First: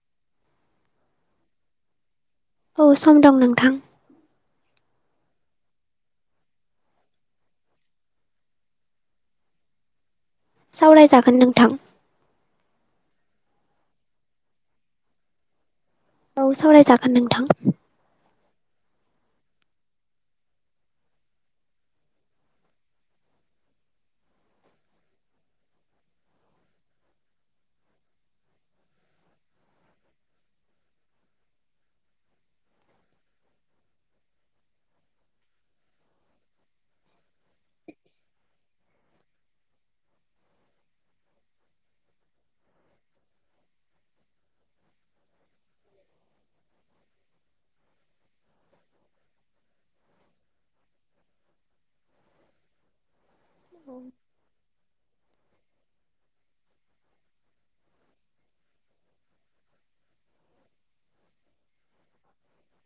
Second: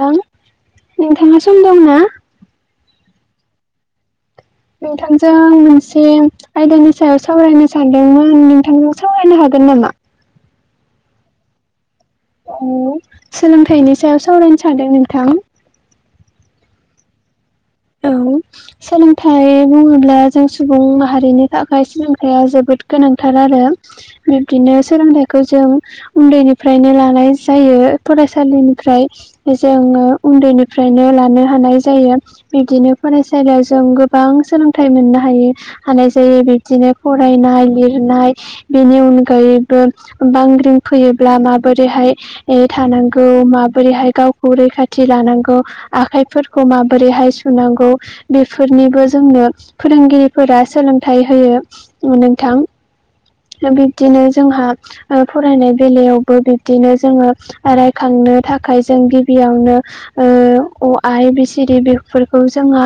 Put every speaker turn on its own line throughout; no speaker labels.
थां नोंथाङा सम दं ना?
औ सम दं नोंथां।
नोंथांजों आं मोनसे आयदानि सायाव सावरायनो सानदोंमोन नोंथांङा सावरायनो हागोन गोननामा?
सावरायजागोन नोंथां।
औ सोलोंथाइनि सायाव सावरायनो सानदों नोंथां।
औ सावरायजागोन नोंथां।
औ सोलोंथाइ बुङोब्ला जों सुबुं माहारिनि थाखाय सोलोंथाइया जोबोद गोनांथार आरो। बिब्दिनो सोलोंथाइखौ जों उन्दैनिफ्रायनो लानाय जायो फरायसालि निफ्राय जोङो उन्दैनिफ्रायनो लानो हानाय जायो। बिदिनो फरायसालियाव जों गोबां सोलोंथाइ मोननो हायो हानाय जायो बिब्दिनो फरायना नाय लिरनाय बेनि अनगायैबो बांग्रिं फैयोब्ला माबोरैहाय थानांगौ माबोरैहाय गावखौ रैखाथि लानांगौ आखाइफोरखौ माबोरैहाय सुनांगौ बेफोरनिबो जोंनो फोरोंगिरिफोरा सोलोंथाइ होयो नोंथां।
[inaudible]
बिब्दिनो जोंहा फरायनाय बेलायावबो बिब्दिनो जोङो रायखांनो थाखाय जों गिबियावनो ओ अ आ इबि सि दि बे फोरखौ जोंहा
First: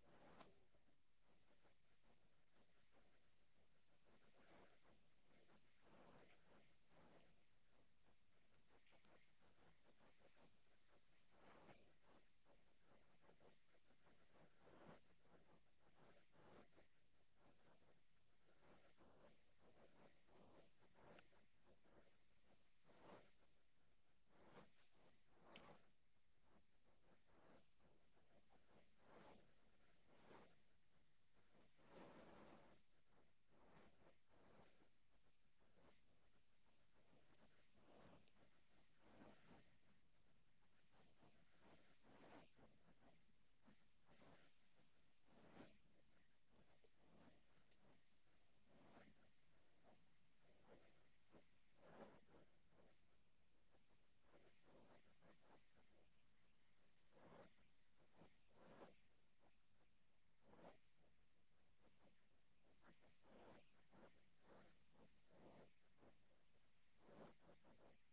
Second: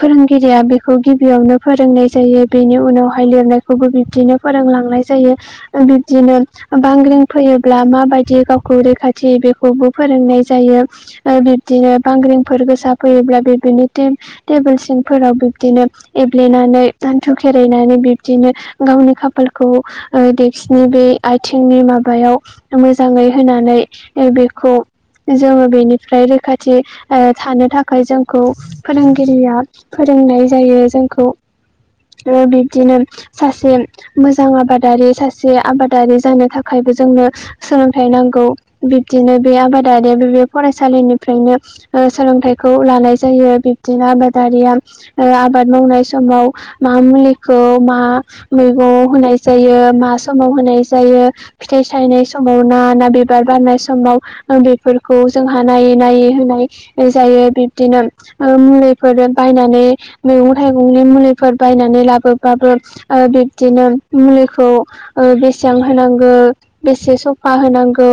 फोरोंगिरिया बेखौ गिबियावनो फोरोंनाय जायो बेनि उनावहाय लिरनायखौ खौबो बिबदिनो फोरोंलांनाय जायो बिब्दिनो बांग्रिं फैयोब्ला माबायदि गावखौ रैखाथि बेखौबो फोरोंनाय जायो ओ बिबदिनो बांग्रिंफोर गोसा फैयोब्ला बे बिनि टे-टेबोल सिंफोराव बिब्दिनो एब्लेनानै हान्थु खेरायनानै बिब्दिनो गावनि खाफालखौ देक्सिनि बे आथिंनि माबायाव मोजाङै होनानै नै बेखौ जोङो बेनिफ्राय रैखाथि थानो थाखाय जों खौ फोरोंगिरिया फोरोंनाय जायो जोंखौ। ओ बिब्दिनो सासे मोजां आबादारि सासे आबादारि जानो थाखाय जोंनो सोलोंथाइ नांगौ बिब्दिनो बे आबादारिया बे फरायसालिनिफ्रायनो ओ सोलोंथाइखौ लानाय जायो बिब्दिनो आबादारिया आबाद मावनाय समाव मा मुलिखौ मा मैगंङाव होनाय जायो मा समाव होनाय जायो फिथाइ सायनाय समाव ना ना बे बिबार बारनाय समाव ओ बेफोरखौ जोंहा नायै नायै होनाय जायो बिब्दिनो ओ मुलिफोर बायनानै मैगं थाइगंनि मुलिफोर बायनानै लाबोब्लाबो ओ बिब्दिनो मुलिखौ ओ बेसेबां होनांगौ बेसे सफा होनांगौ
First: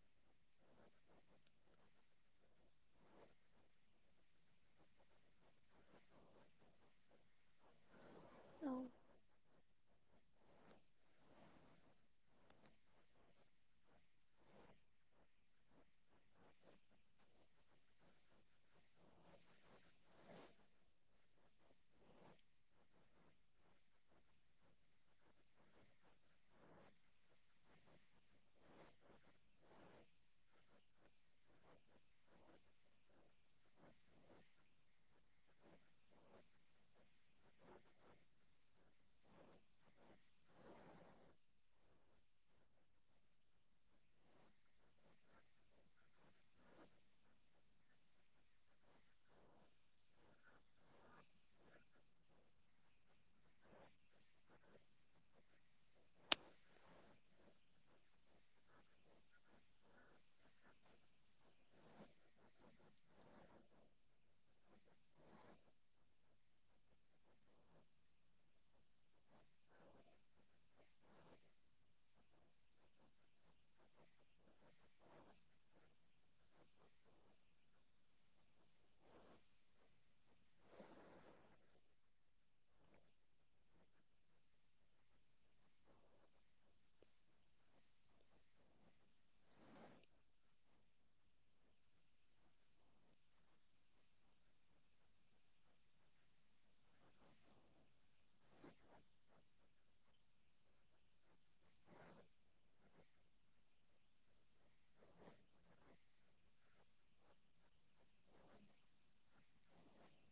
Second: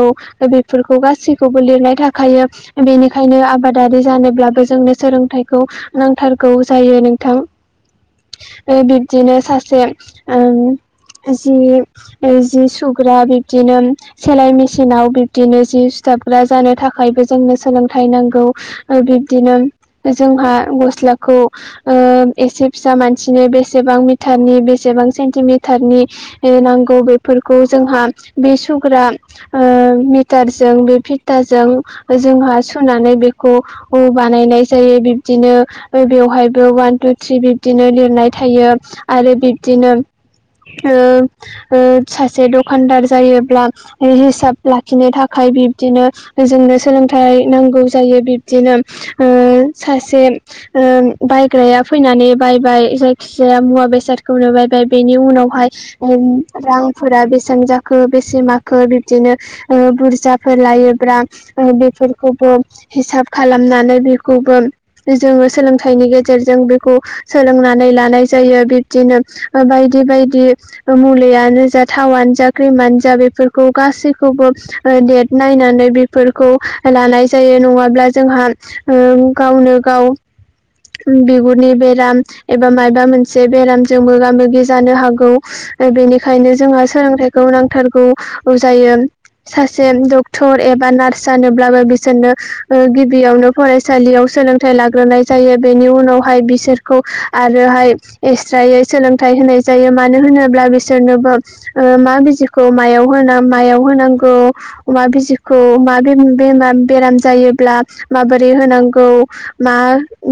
बेफोरखौ गासैखौबो लिरनाय थाखायो बेनिखायनो आबादारि जानोब्लाबो जोंनो सोलोंथाइखौ नांथारगौ जायो नोंथां ओ बिब्दिनो सासे से ओम जि ओ जि सुग्रा बिब्दिनो सेलाय मेसिनाव बिब्दिनो जि जाबग्रा जानो थाखायबो जोंनो सोलोंथाइ नांगौ ओ बिब्दिनो जोंहा गस्लाखौ ओ एसे फिसा मानसिनो बेसेबां मिटारनि बेसे बेसेबां सेनटिमिटारनि नांगौ बेफोरखौ जोंहा बे सुग्रा ओ मिटारजों बे फिटारजों जोंहा सुनानै बेखौ बानायनाय जायो बिब्दिनो बेवहायबो वान टु थ्रि बिब्दिनो लिरनाय थायो आरो बिब्दि बिदिनो ओ ओ सासे दखानदार जायोब्ला हिसाब लाखिनो थाखाय बिब्दिनो जोंनो सोलोंथाइ नांगौ जायो बिब्दिनो ओ सासे ओ बायग्राया फैनानै बायबाय जायखिजाया मुवा बेसादखौ नुबाय ओमफ्राय बेनि उनावहाय उम रांफोरा बेसेबां जाखो बेसे माखो बिब्दिनो ओ बुरजाफोर लायोब्ला बेफोरखौबो हिसाब खालामनानै बे खौबो जोङो सोलोंथाइनि गेजेरजों बेखौ सोलोंनानै लानाय जायो ।बिब्दिनो ओ बायदि बायदि ओ मुलियानो जा थावानो जा क्रिमानो जा बेफोरखौ गासैखौबो बो ओ देट नायनानै बेफोरखौ लानाय जायो नङाब्ला जोंहा ओ गावनो गाव बिगुरनि बेराम एबा मायबा मोनसे बेरामजों मोगा मोगि जानो हागौ। ओ बेनिखायनो जोंहा सोलोंथाइखौ नांथारगौ जायो। सासे डक्टर एबा नार्स जानोब्लाबो बिसोरनो ओ गिबियावनो फरायसालियाव सोलोंथाइ लाग्रोनाय जायो। बेनि उनावहाय बिसोरखौ आरोहाय एसट्रायै सोलोंथाइ होनाय जायो मानो होन होनोब्ला बिसोरनो बो मा बिजिखौ मायाव होनां मायाव होनांगौ मा बिजि जेखौ मा बेराम जायोब्ला माबोरै होनांगौ मा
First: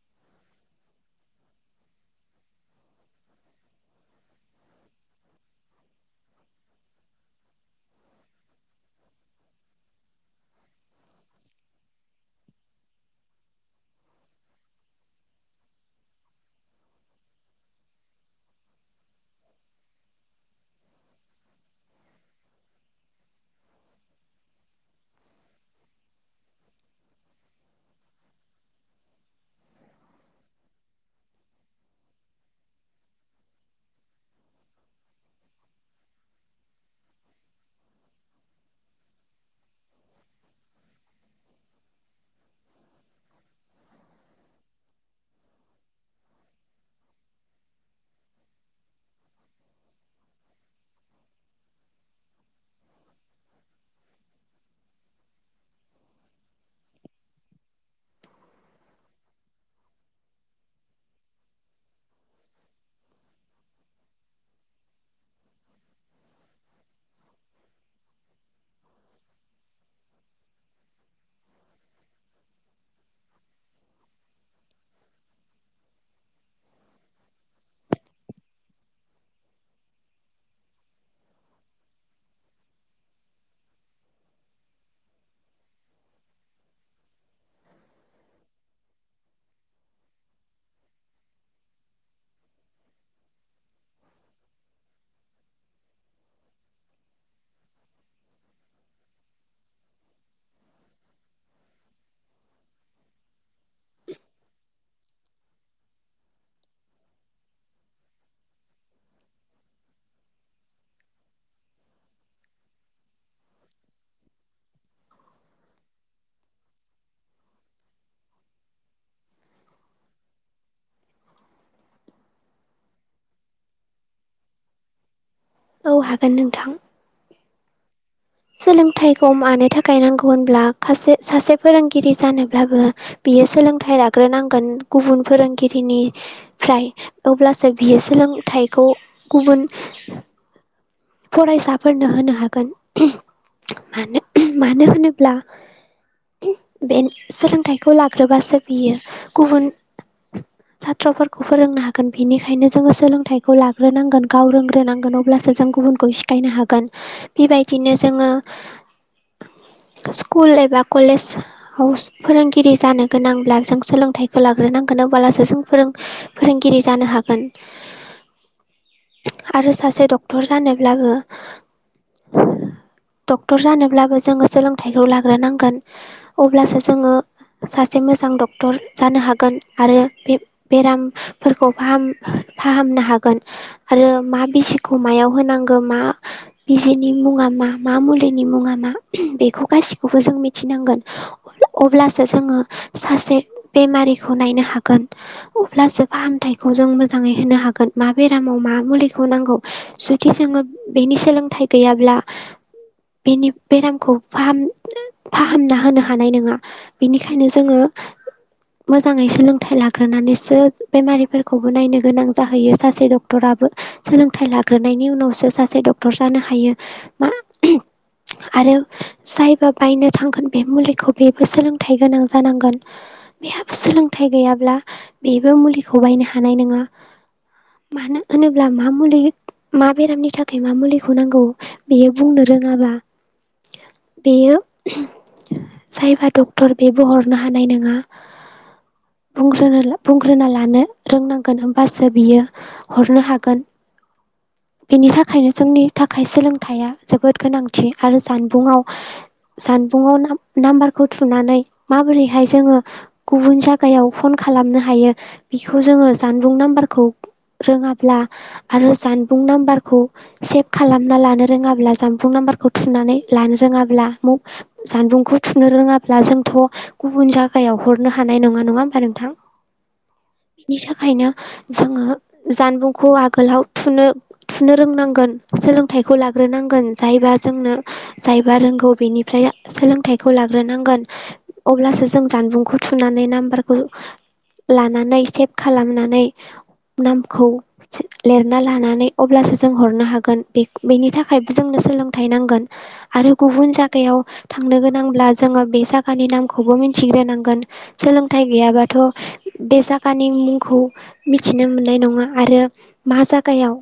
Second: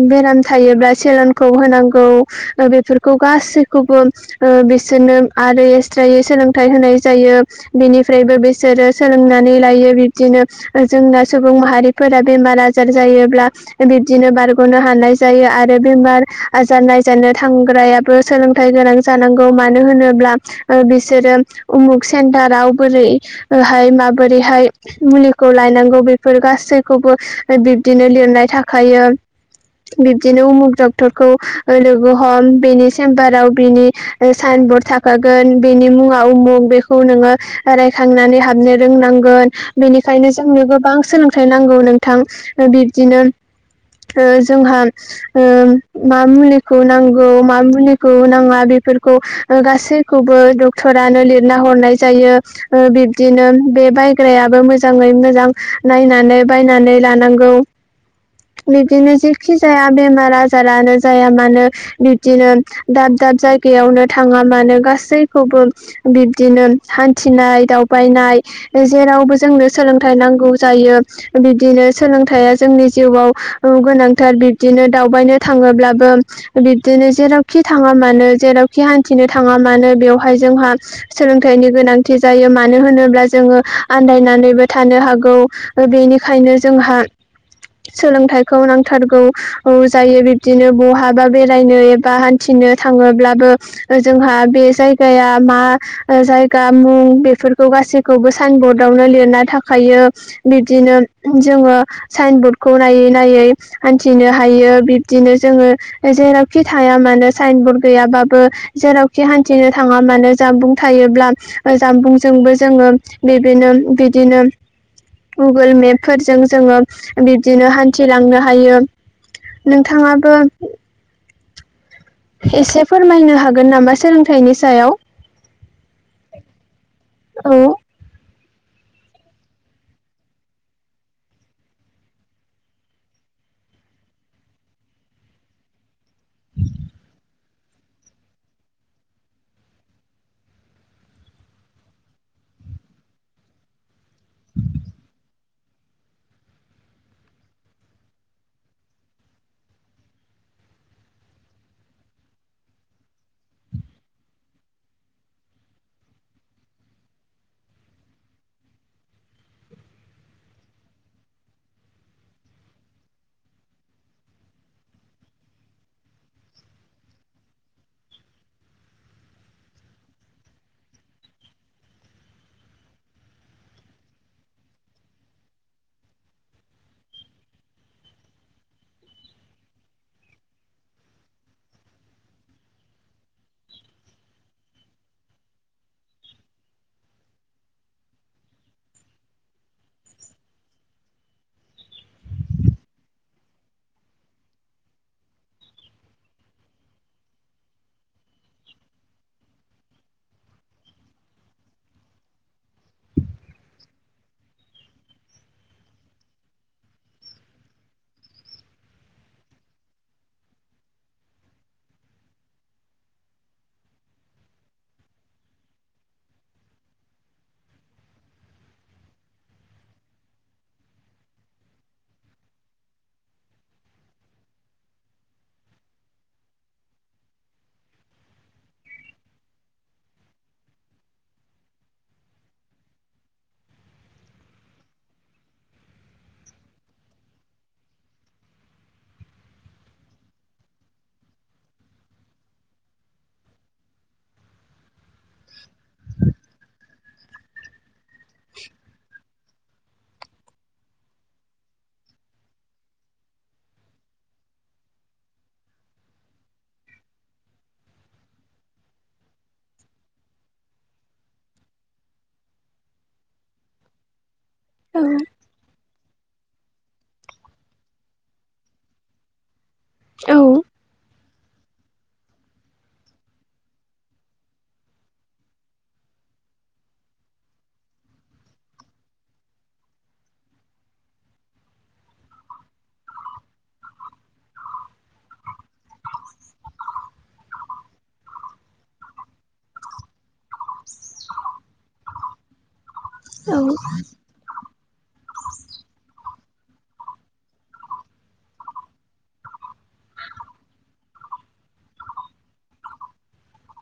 बेराम थायोब्ला सेलेनखौ होनांगौ बेफोरखौ गासैखौबो ओ बिसोर नो आरो एक्सट्रायै सोलोंथाइ होनाय जायो बिनिफ्रायबो बिसोरो सोलोंनानै लायो बिबदिनो जोंना सुबुं माहारिफोरा बेमार आजार जायोब्ला बिदिनो बार- ग'नो हानाय जायो आरो बेमार आजार नायजानो थांग्रायाबो सोलोंथाइ गोनां जानांगौ मानो होनोब्ला बिसोरो उमुक सेन्टाराव बोरैहाय माबोरैहाय मुलिखौ लायनांगौ बेफोर गासैखौबो बिब्दिनो लिरनाय थाखायो
[inaudible]
बिबदिनो उमुक डक्टरखौ लोगो हम बिनि सेम्बाराव बिनि साइन बरर्ड थाखागोन बेनि मुङा उमुख बेखौ नोङो रायखांनानै हाबनो रोंनांगोन बेनिखायनो जोंनो गोबां सोलोंथाइ नांगौ नोंथां बिब्दिनो ओ जोंहा ओ मा मुलिखौ नांगौ मा मुलिखौ नाङा बेफोर खौ गासैखौबो डक्टरानो लिरना हरनाय जायो बिब्दिनो बे बायग्रायाबो मोजाङै मोजां नायनानै बायनानै लानांगौ
[inaudible]
बिबदिनो जेखि जाया बेमार आजारानो जाया मानो बिब्दिनो दाब दाब जाय- गायावनो थाङा मानो गासैखौबो बिब्दिनो हान्थिनाय दावबायनाय जेरावबो जोंनो सोलोंथाइ नांगौ जायो बिबदिनो सोलोंथाइया जोंनि जिउआव गोनांथार बिबदिनो दावबायनो थाङोब्लाबो बिब्दिनो जेरावखि थाङा मानो जेरावखि हान्थिनो थाङा मानो बेवहाय जोंहा सोलोंथाइनि गोनांथि जायो मानो होनोब्ला जों जोङो आन्दायनानैबो थानो हागौ बेनिखायनो जोंहा
[inaudible]
सोलोंथाइखौ नांथारगौ जायो बिब्दिनो बहाबा बेरायनो एबा हान्थिनो थां ङोब्लाबो जोंहा बे जायगाया मा जायगा मुं बेफोरखौ गा- सैखौबो साइन बर्डआवनो लिरना थाखायो बिदिनो जोङो साइन बर्ड खौ नायै नायै हान्थिनो हायो बिब्दिनो जोङो जेरावखि थाया मानो साइन बर्द गैयाबो जेरावखि हान्थिनो थाङा मानो जानबुं थायोब्ला जानबुंजोंबो जोङो बिदिनो बिदिनो गुगोल मेप फोरजों जोङो बिब्दिनो हान्थिलांनो हायो नोंथाङाबो एसे फोरमायनो हागोन नामा सोलोंथाइनि सायाव
औ हागोन नोंथां।
औ
सोलोंथाइखौ मानो थाखाय नांगौ होनब्ला सासे फोरोंगिरि जानोब्लाबो बियो सोलोंथाइ लाग्रोनांगोन गुबुन फोरोंगिरिनि फ्राय अब्लासो बियो सोलोंथाइखौ गुबुन फरायसाफोरनो होनो हागोन मानो होनोब्ला बे सोलोंथाइखौ लाग्रोबासो बियो गुबुन [inaudible] साथ्रफोरखौ फोरोंनो हागोन बेनिखायनो जोङो सोलोंथाइखौ लाग्रोनांगोन गाव रोंग्रोनांगोन अब्लासो जों गुबुन खौ सिखायनो हागोन बेबायदिनो जोङो स्कुल एबा कलेजाव फोरोंगिरि जानो गोनांब्ला जों सोलोंथाइखौ लाग्रोनांगोन। अब्लासो जों फोरोंगिरि जानो हागोन। आरो सासे डक्टर जानोब्लाबो डक्टर जानोब्लाबो जोङो सोलोंथाइखौ लाग्रोनांगोन अब्लासो जोङो सासे मोजां डक्टर जानो हागोन आरो बे बेरामफोरखौ फाहाम- फाहामनो हागोन आरो मा बिजिखौ मायाव होनांगौ मा बिजिनि मुङा मा मा मुलिनि मुङा मा बेखौ गासिखौबो जों मिथिनांगोन अब्लासो जोङो सासे बेमारिखौ नायनो हागोन अब्लासो फाहामथाय खौ जों मोजाङै होनो हागोन मा बेरामाव मा मुलिखौ नांगौ । जुदि जों नोङो बेनि सोलोंथाइ गैयाब्ला बेनि बेरामखौ फाहाम फाहामना होनो हानाय नङा बेनिखायनो जोङो मोजाङै सोलोंथाइ लाग्रोनानैसो बेमारिफोरखौबो नायनो गोनां जाहैयो सासे डक्टरा सोलोंथाइ लाग्रायनि उनावसो सासे डक्टर जानो हायो मा आरो जायबा बायनो थांगोन बे मुलिखौ बेबो सोलोंथाइ गोनां जानांगोन। बेहाबो सोलोंथाइ गैयाब्ला बेबो मुलिखौ बायनो हानाय नङा। मानो होनोब्ला मा मुलि मा बेरामनि थाखाय मा मुलिखौ नांगौ बेयो बुंनो रोङाबा बेयो जायबा डक्टर बेबो हरनो हानाय नङा। बुंग्रोनो बुंग्रोना लानो रोंनांगोन होमबासो बियो हरनो हागोन। [inaudible] बेनि थाखायनो जोंनि थाखाय सोलोंथाइया जोबोद गोनांथि आरो जानबुङाव जानबुङाव नाम्बारखौ थुनानै माबोरैहाय जोङो गुबुन जायगायाव फन खा लामनो हायो बेखौ जोङो जानबुं नाम्बारखौ रोङाब्ला आरो जानबुं नाम्बार खौ सेभ खालामना लानो रोङाब्ला जानबुं नाम्बारखौ थुनानै लानो रोङाब्ला मुं
औ
जानबुंखौ थुनो रोङा ब्ला जोंथ' गुबुन जागायाव हरनो हानाय नङा नङा ओमबा मबा नोंथां।
औ
बिनि थाखायनो जोङो जानबुंखौ आगोलाव थुनो थुनो रोंनांगोन सोलोंथाइखौ लाग्रोनांगोन जायबा जोंनो जायबा रोंगौ बेनिफ्राय सोलोंथाइखौ लाग्रोनांगोन अब्लासो जों जानबुंखौ थुनानै नाम्बारखौ लानानै सेभ खालामनानै नामखौ लिरना लानानै अब्लासो जों हरनो हागोन बेनि थाखायबो जोंनो सोलोंथाइ नांगोन आरो गुबुन जगायाव थांनो गो नाब्ला जोङो बे जायगानि नामखौबो मिथिग्रोनो नांगोन सोलोंथाइ गैयाबाथ' बे जा गानि मुंखौ मिथिनो मोननाय नङा आरो मा जागायाव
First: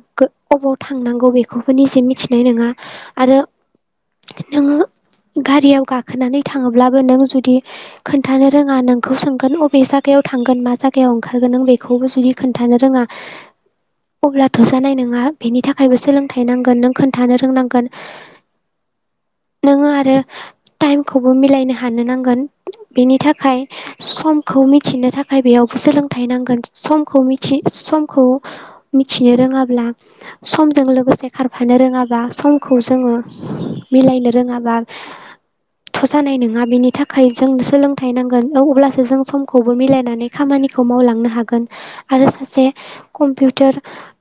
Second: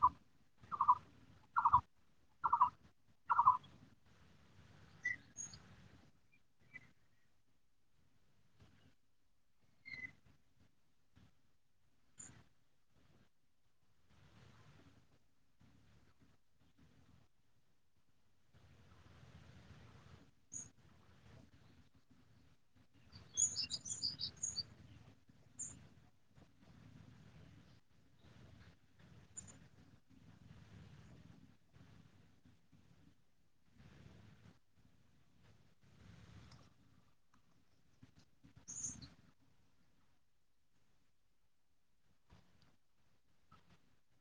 अबाव थांनांगौ बेखौबो निजे मिथिनाय नङा आरो नों गारियाव गाखोनानै थाङोब्लाबो नों जुदि खोन्थानो रोङा नोंखौ सोंगोन अबे जायगायाव अबाव थांगोन मा जागायाव ओंखारगोन नों बेखौबो जुदि खोन्थानो रोङा अब्लाथ' जानाय नङा। बेनि थाखायबो सोलोंथाइ नांगोन नों खोन्थानो रोंनांगोन नोङो आरो टाइमखौबो मिलायनो हानो नांगोन बेनि थाखाय सम खौ मिथिनो थाखाय बेयावबो सोलोंथाइ नांगोन समखौ समखौ मिथिनो रोङाब्ला समजों लोगोसे खारफानो रोङाबा समखौ जोङो मिलायनो रोङाबा थ' जानाय नङा बेनि थाखाय जोंनो सोलोंथाइ नांगोन अब्लासो जों समखौबो मिलायनानै खामानि खौ मावलांनो हागोन आरो सासे कम्पुटार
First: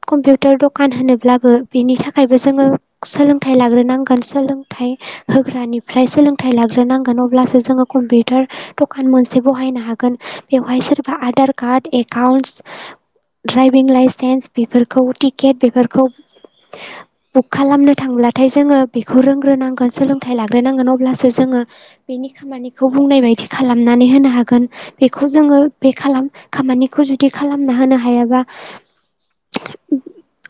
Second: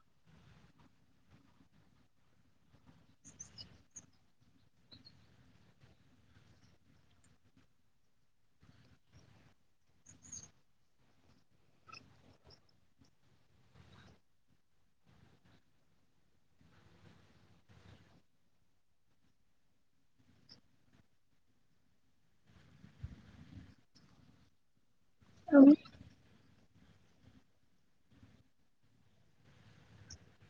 कम्पुटारन द कान होनोब्लाबो बिनि थाखायबो जोङो सोलोंथाइ लाग्रोनांगोन सोलोंथाइ होग्रानि फ्राय सोलोंथाइ लाग्रोनांगोन अब्लासो जोङो कम्पिउटार दखान मोनसे बहायनो हागोन बेवहाय सोरबा आधार कार्ड एकाउनस द्रायभिं लाइसेन्स बेफोरखौ टिकेट बेफोरखौ बुक खालामनो थांब्लाथाय जोङो बेखौ रोंग्रोनांगोन सोलोंथाइ लारोनांगोन अब्लासो जोङो बिनि खामानिखौ बुंनाय बादि खालामनानै होनो हागोन। बेखौ जोङो
औ
बे खालाम खामानिखौ जुदि खालामना होनो हायाबा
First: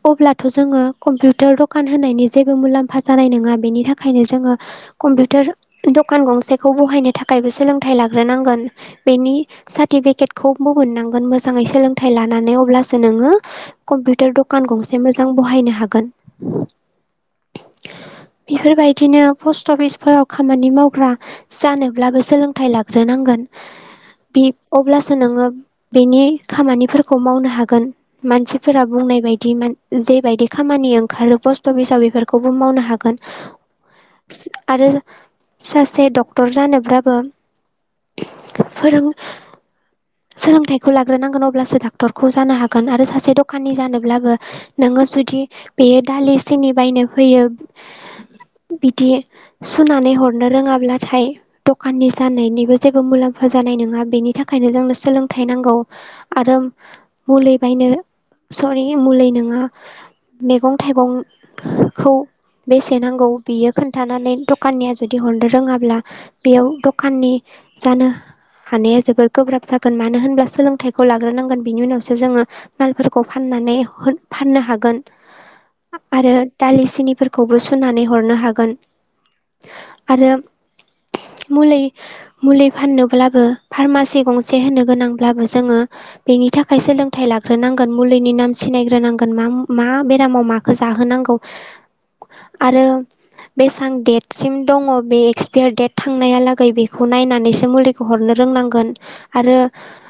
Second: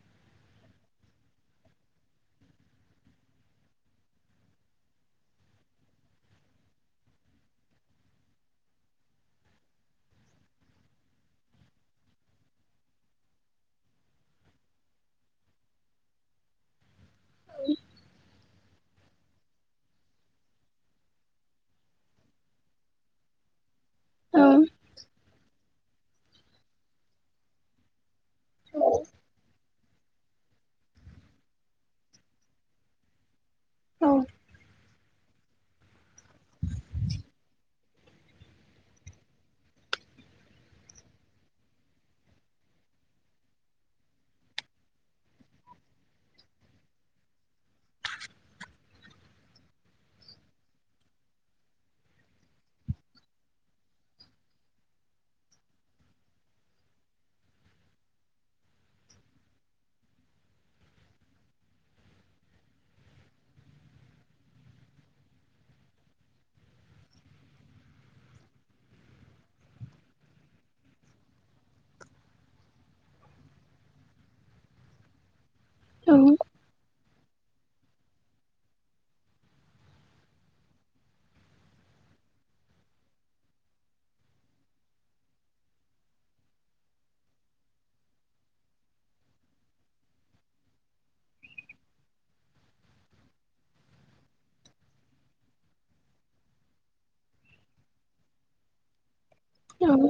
अब्लाथ' जोङो कम्पिउटार दखान होनायनि जेबो मुलाम्फा जानाय नङा बेनि थाखायनो जोङो कम्पिउटार दखान गंसेखौ बहायनो थाखायबो सोलोंथाइ लाग्रोनांगोन बेनि सा रतिफिकेत बहनांगोन मोजाङै सोलोंथाइ लानानै अब्लसो नोङो कम्पुटार द कान गंसे मोजां बहायनो हागोन।
औ
बेफोरबायदिनो पस्ट अफिसफोराव खामानि मावग्रा जानोब्लाबो सोलोंथाइ लाग्रोनांगोन अब्लासो नोङो बेनि खामानिफोरखौ मावनो हागोन मानसिफोरा बुंनाय बायदि दिमोन जेबायादि खामानि ओंखारो पस्ट अफिसाव बेफोरखौबो मावनो हागोन।
औ
आरो सासे डक्टर जानोबाबो फोरों सोलोंथाइखौ लाग्रोनांगोन अब्लासो डाक्टरखौ जानो हागोन आरो सासे दखाननि जानोब्लाबो नोङो जुदि बेयो दालि सिनि बायनो फैयो बिदि सुनानै हरनो रोङाब्लाथाय दखाननि जानायनिबो जेबो मुलाम्फा जानाय नङा बेनि थाखायनो जोंनो सोलोंथाइ नांगौ आरो मुलि बायनो सरि मुलि नङा मैगं थाइगंखौ बेसे नांगौ बियो खोन्थानानै दखाननिया जुदि हरनो रोङाब्ला बेयाव दखाननि जानो हानाया जोबोर गोब्राब जागोन मानो होनब्ला सोलोंथाइखौ लाग्रोनांगोन बिनि उनावसो जोङो मालफोरखौ फान ना नै फाननो हागोन आरो
औ
दालि सिनिफोर खौबो सुनानै हरनो हागोन आरो मलि मुलि फाननोब्लाबो फार्मासि गंसे होनो गोनांब्लाबो जोङो बेनि थाखाय सोलोंथाइ लाग्रोनांगोन मुलिनि नाम सिनायग्रोनांगोन मा मा बेरामाव माखौ जाहोनांगौ आरो बेसेबां डेटसिम दङ बे एक्सपयार डेट थांनायालागै बेखौ नायनानैसो मुलिखौ हरनो रोंनांगोन आरो
औ